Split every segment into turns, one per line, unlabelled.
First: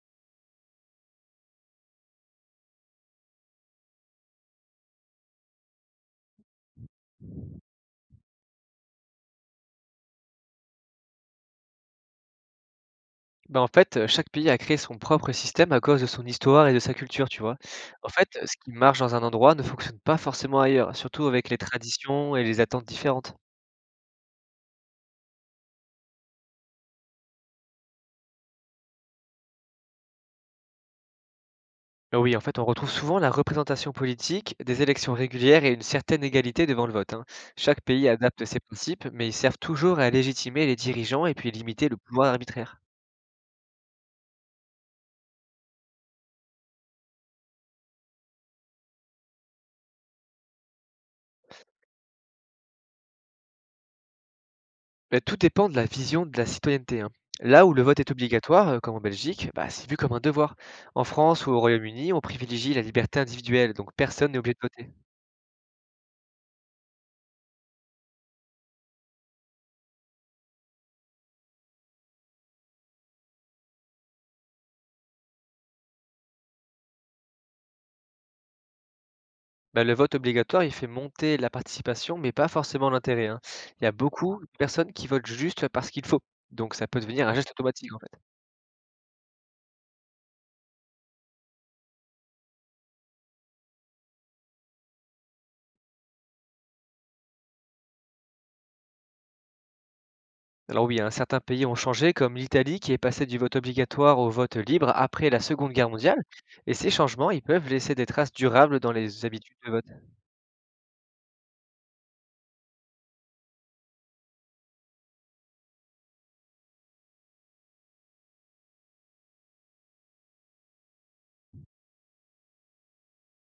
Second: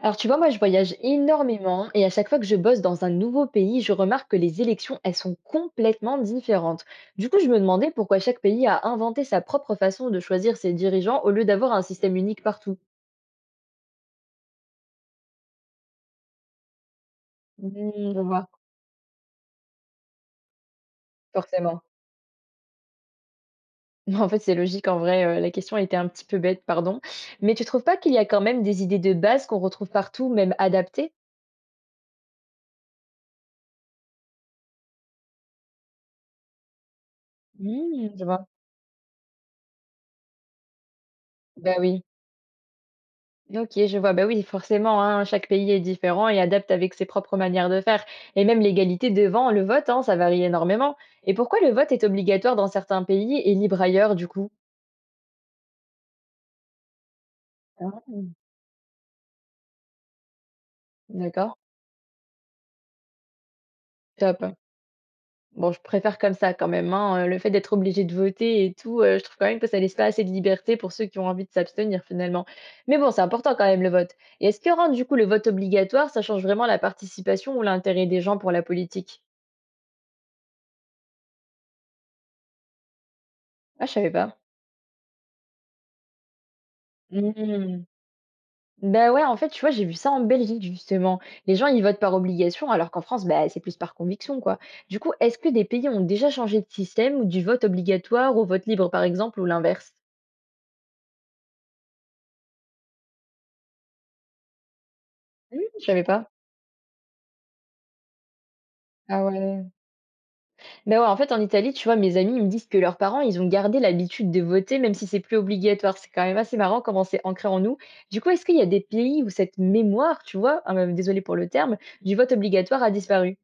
Alors tu vois, moi je voyage énormément et à chaque fois que je bosse dans un nouveau pays, je remarque que les élections, elles sont complètement différentes. Du coup, je me demandais pourquoi chaque pays a inventé sa propre façon de choisir ses dirigeants au lieu d'avoir un système unique partout.
Ben en fait, chaque pays a créé son propre système à cause de son histoire et de sa culture, tu vois? En
Hmm, je
fait,
vois,
ce qui marche dans un endroit ne fonctionne pas forcément ailleurs, surtout avec les
forcément.
traditions et les attentes différentes.
En fait, c'est logique en vrai, la question était un petit peu bête, pardon. Mais tu trouves pas qu'il y a quand même des idées de base qu'on retrouve partout, même adaptées?
Ah oui, en fait, on retrouve souvent la représentation politique, des élections régulières et une certaine égalité devant le vote, hein. Chaque pays
Hmm, je vois.
adapte ses principes, mais ils servent toujours à légitimer les dirigeants et puis
Bah
limiter le
oui.
pouvoir arbitraire.
OK, je vois. Bah oui, forcément, hein, chaque pays est différent et adapte avec ses propres manières de faire. Et même l'égalité devant le vote, hein, ça varie énormément. Et pourquoi le vote est obligatoire dans certains pays et libre ailleurs, du coup?
Beh, tout dépend de la vision de la citoyenneté, hein. Là où le vote
Ah,
est obligatoire, comme en Belgique, bah, c'est vu comme un devoir. En France ou
d'accord,
au Royaume-Uni, on privilégie la liberté individuelle, donc personne n'est obligé
top.
de voter.
Bon, je préfère comme ça quand même, hein, le fait d'être obligé de voter et tout, je trouve quand même que ça laisse pas assez de liberté pour ceux qui ont envie de s'abstenir finalement. Mais bon, c'est important quand même le vote. Et est-ce que rendre du coup le vote obligatoire, ça change vraiment la participation ou l'intérêt des gens pour la politique?
Bah, le vote obligatoire, il fait monter la participation, mais pas forcément l'intérêt, hein. Il
Ah,
y
je
a
savais pas.
beaucoup de personnes qui votent juste parce qu'il faut. Donc ça peut devenir un geste
Mmh.
automatique en fait.
Bah, ouais, en fait, tu vois, j'ai vu ça en Belgique, justement. Les gens, ils votent par obligation, alors qu'en France, bah, c'est plus par conviction, quoi. Du coup, est-ce que des pays ont déjà changé de système ou du vote obligatoire au vote libre, par exemple, ou l'inverse?
Alors oui, hein, certains pays ont changé, comme l'Italie qui est passée du vote obligatoire au vote libre après la
Mmh,
Seconde
je
Guerre
savais
mondiale,
pas.
et ces changements, ils peuvent laisser des traces durables dans
Ah
les habitudes
ouais.
de vote.
Bah, ouais, en fait, en Italie, tu vois, mes amis, ils me disent que leurs parents, ils ont gardé l'habitude de voter, même si c'est plus obligatoire. C'est quand même assez marrant comment c'est ancré en nous. Du coup, est-ce qu'il y a des pays où cette mémoire, tu vois, ah, bah, désolée pour le terme, du vote obligatoire a disparu?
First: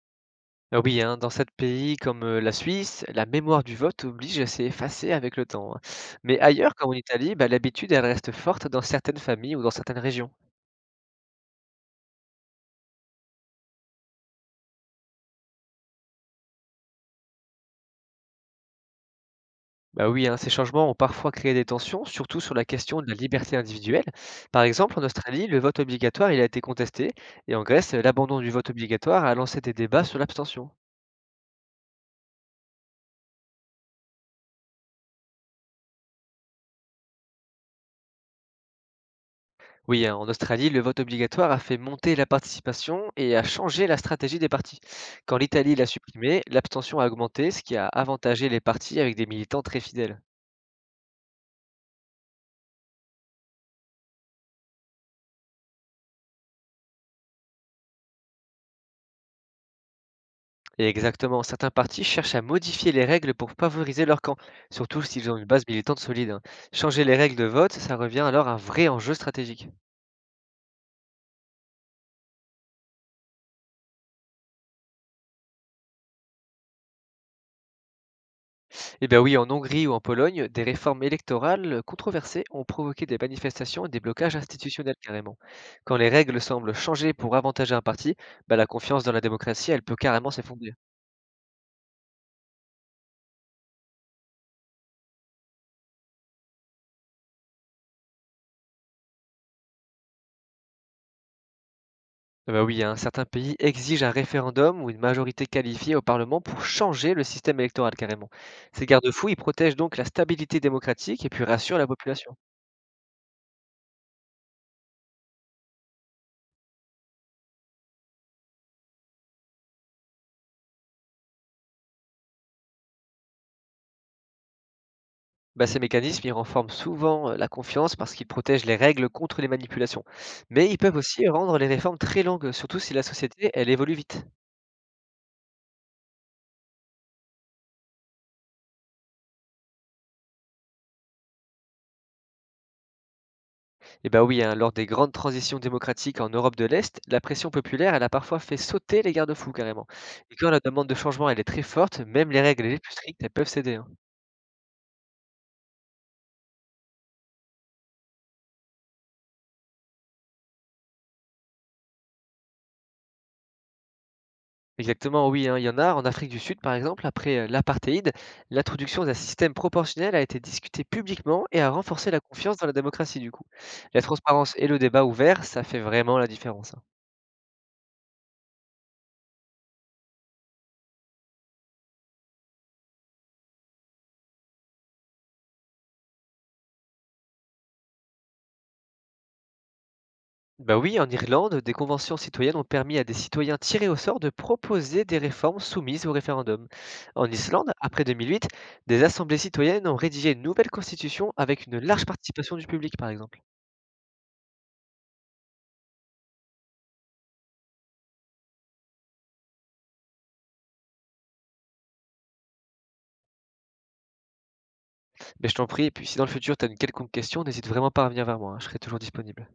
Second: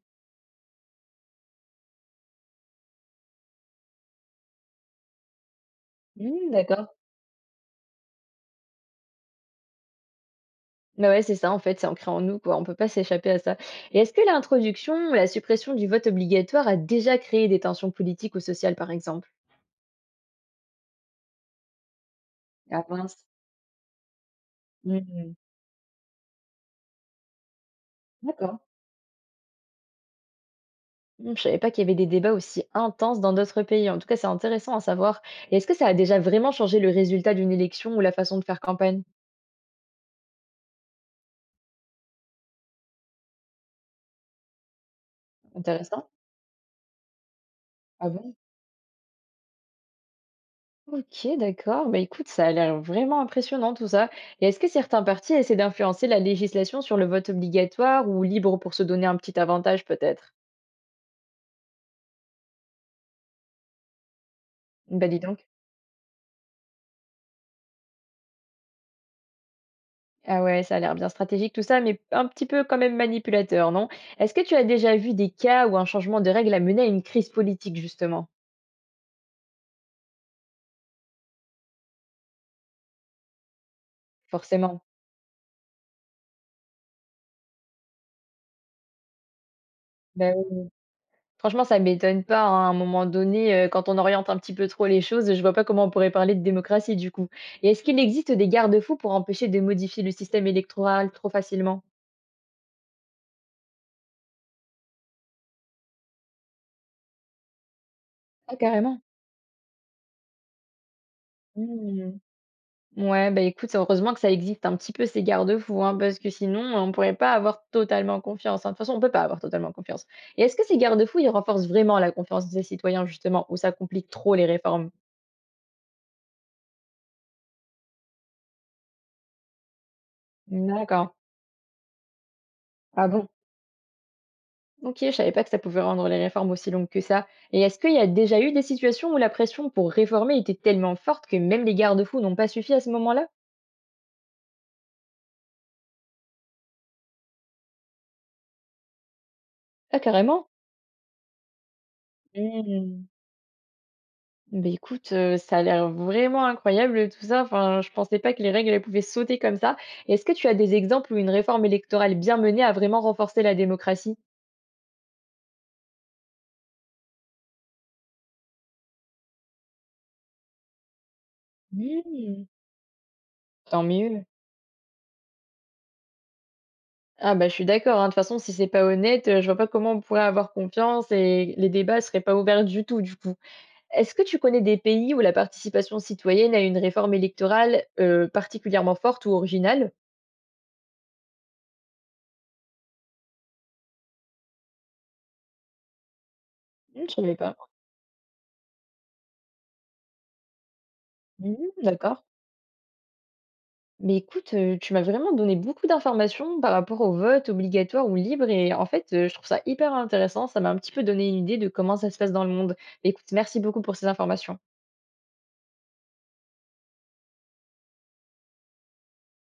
Ah oui, hein, dans certains pays comme la Suisse, la mémoire du vote oblige à s'effacer avec le temps, hein. Mais
Hmm,
ailleurs,
d'accord.
comme en Italie, bah, l'habitude, elle reste forte dans certaines familles ou dans certaines régions.
Bah ouais, c'est ça en fait, c'est ancré en nous quoi, on peut pas s'échapper à ça. Et est-ce que l'introduction ou la suppression du vote obligatoire a déjà créé des tensions politiques ou sociales par exemple?
Bah oui, hein, ces changements ont parfois créé des tensions, surtout sur la
Ah
question de la
mince.
liberté individuelle. Par exemple, en
Mhm.
Australie, le vote obligatoire, il a été contesté, et en Grèce, l'abandon du
D'accord.
vote obligatoire a lancé des débats sur l'abstention.
Je savais pas qu'il y avait des débats aussi intenses dans d'autres pays. En tout cas, c'est intéressant à savoir. Et est-ce que ça a déjà vraiment changé le résultat d'une élection ou la façon de faire campagne?
Oui, hein, en Australie, le vote obligatoire a fait monter la participation et a changé la stratégie des partis. Quand l'Italie l'a
Intéressant.
supprimé, l'abstention a augmenté, ce qui a
Ah bon?
avantagé les partis avec des militants très fidèles.
Ok, d'accord. Bah écoute, ça a l'air vraiment impressionnant tout ça. Et est-ce que certains partis essaient d'influencer la législation sur le vote obligatoire ou libre pour se donner un petit avantage peut-être?
Et exactement, certains partis cherchent à modifier les règles pour favoriser leur camp, surtout
Bah, dis
s'ils ont une
donc.
base militante solide, hein. Changer les règles de vote, ça revient alors à un vrai enjeu stratégique.
Ah ouais, ça a l'air bien stratégique tout ça, mais un petit peu quand même manipulateur, non? Est-ce que tu as déjà vu des cas où un changement de règle a mené à une crise politique justement?
Eh bien oui, en Hongrie ou en Pologne, des réformes électorales controversées ont provoqué des manifestations et des blocages
Forcément.
institutionnels carrément. Quand les règles semblent changer pour avantager un parti, bah, la confiance dans la démocratie, elle peut carrément
Bah, oui.
s'effondrer.
Franchement, ça m'étonne pas, hein, à un moment donné, quand on oriente un petit peu trop les choses, je vois pas comment on pourrait parler de démocratie du coup. Et est-ce qu'il existe des garde-fous pour empêcher de modifier le système électoral trop facilement?
Ah bah oui, hein, certains pays exigent un référendum ou une majorité qualifiée au Parlement pour changer le système électoral carrément.
Ah
Ces
carrément.
garde-fous, ils protègent donc la stabilité démocratique et puis rassurent la
Mmh.
population.
Ouais, bah, écoute, heureusement que ça existe un petit peu ces garde-fous, hein, parce que sinon, on pourrait pas avoir totalement confiance, hein. De toute façon, on peut pas avoir totalement confiance. Et est-ce que ces garde-fous, ils renforcent vraiment la confiance des citoyens, justement, ou ça complique trop les réformes?
Bah, ces mécanismes, ils renforcent souvent la confiance parce qu'ils protègent les règles contre les manipulations. Mais ils peuvent
D'accord.
aussi rendre les réformes très longues, surtout si la
Ah bon?
société, elle évolue vite.
Ok, je savais pas que ça pouvait rendre les réformes aussi longues que ça. Et est-ce qu'il y a déjà eu des situations où la pression pour réformer était tellement forte que même les garde-fous n'ont pas suffi à ce moment-là?
Et bah oui, hein, lors des grandes transitions démocratiques en Europe de l'Est, la pression populaire, elle a parfois fait sauter les garde-fous carrément.
Ah,
Et
carrément?
quand la demande de changement, elle est très forte, même les règles les plus strictes, elles peuvent céder, hein.
Ben écoute, ça a l'air vraiment incroyable tout ça. Enfin, je pensais pas que les règles, elles pouvaient sauter comme ça. Est-ce que tu as des exemples où une réforme électorale bien menée a vraiment renforcé la démocratie?
Exactement, oui, hein, il y en a. En Afrique du Sud, par exemple, après l'apartheid, l'introduction d'un système proportionnel a été discutée publiquement et a renforcé la
Mmh.
confiance dans la démocratie, du coup.
Tant
La
mieux.
transparence et le débat ouvert, ça fait vraiment la différence, hein.
Ah bah, je suis d'accord, hein. De toute façon, si c'est pas honnête, je vois pas comment on pourrait avoir confiance et les débats seraient pas ouverts du tout, du coup. Est-ce que tu connais des pays où la participation citoyenne a une réforme électorale, particulièrement forte ou originale?
Bah oui, en Irlande, des conventions citoyennes ont permis à des citoyens tirés au sort de proposer des réformes soumises au référendum.
Mmh, je
En
savais pas.
Islande, après 2008, des assemblées citoyennes ont rédigé une nouvelle constitution avec
Mmh,
une large
d'accord.
participation du public, par exemple.
Mais écoute, tu m'as vraiment donné beaucoup d'informations par rapport au vote obligatoire ou libre et en fait, je trouve ça hyper intéressant. Ça m'a un petit peu donné une idée de comment ça se passe dans le monde. Écoute, merci beaucoup pour ces informations.
Mais je t'en prie, et puis si dans le futur tu as une quelconque question, n'hésite vraiment pas à revenir vers moi, hein, je serai toujours disponible.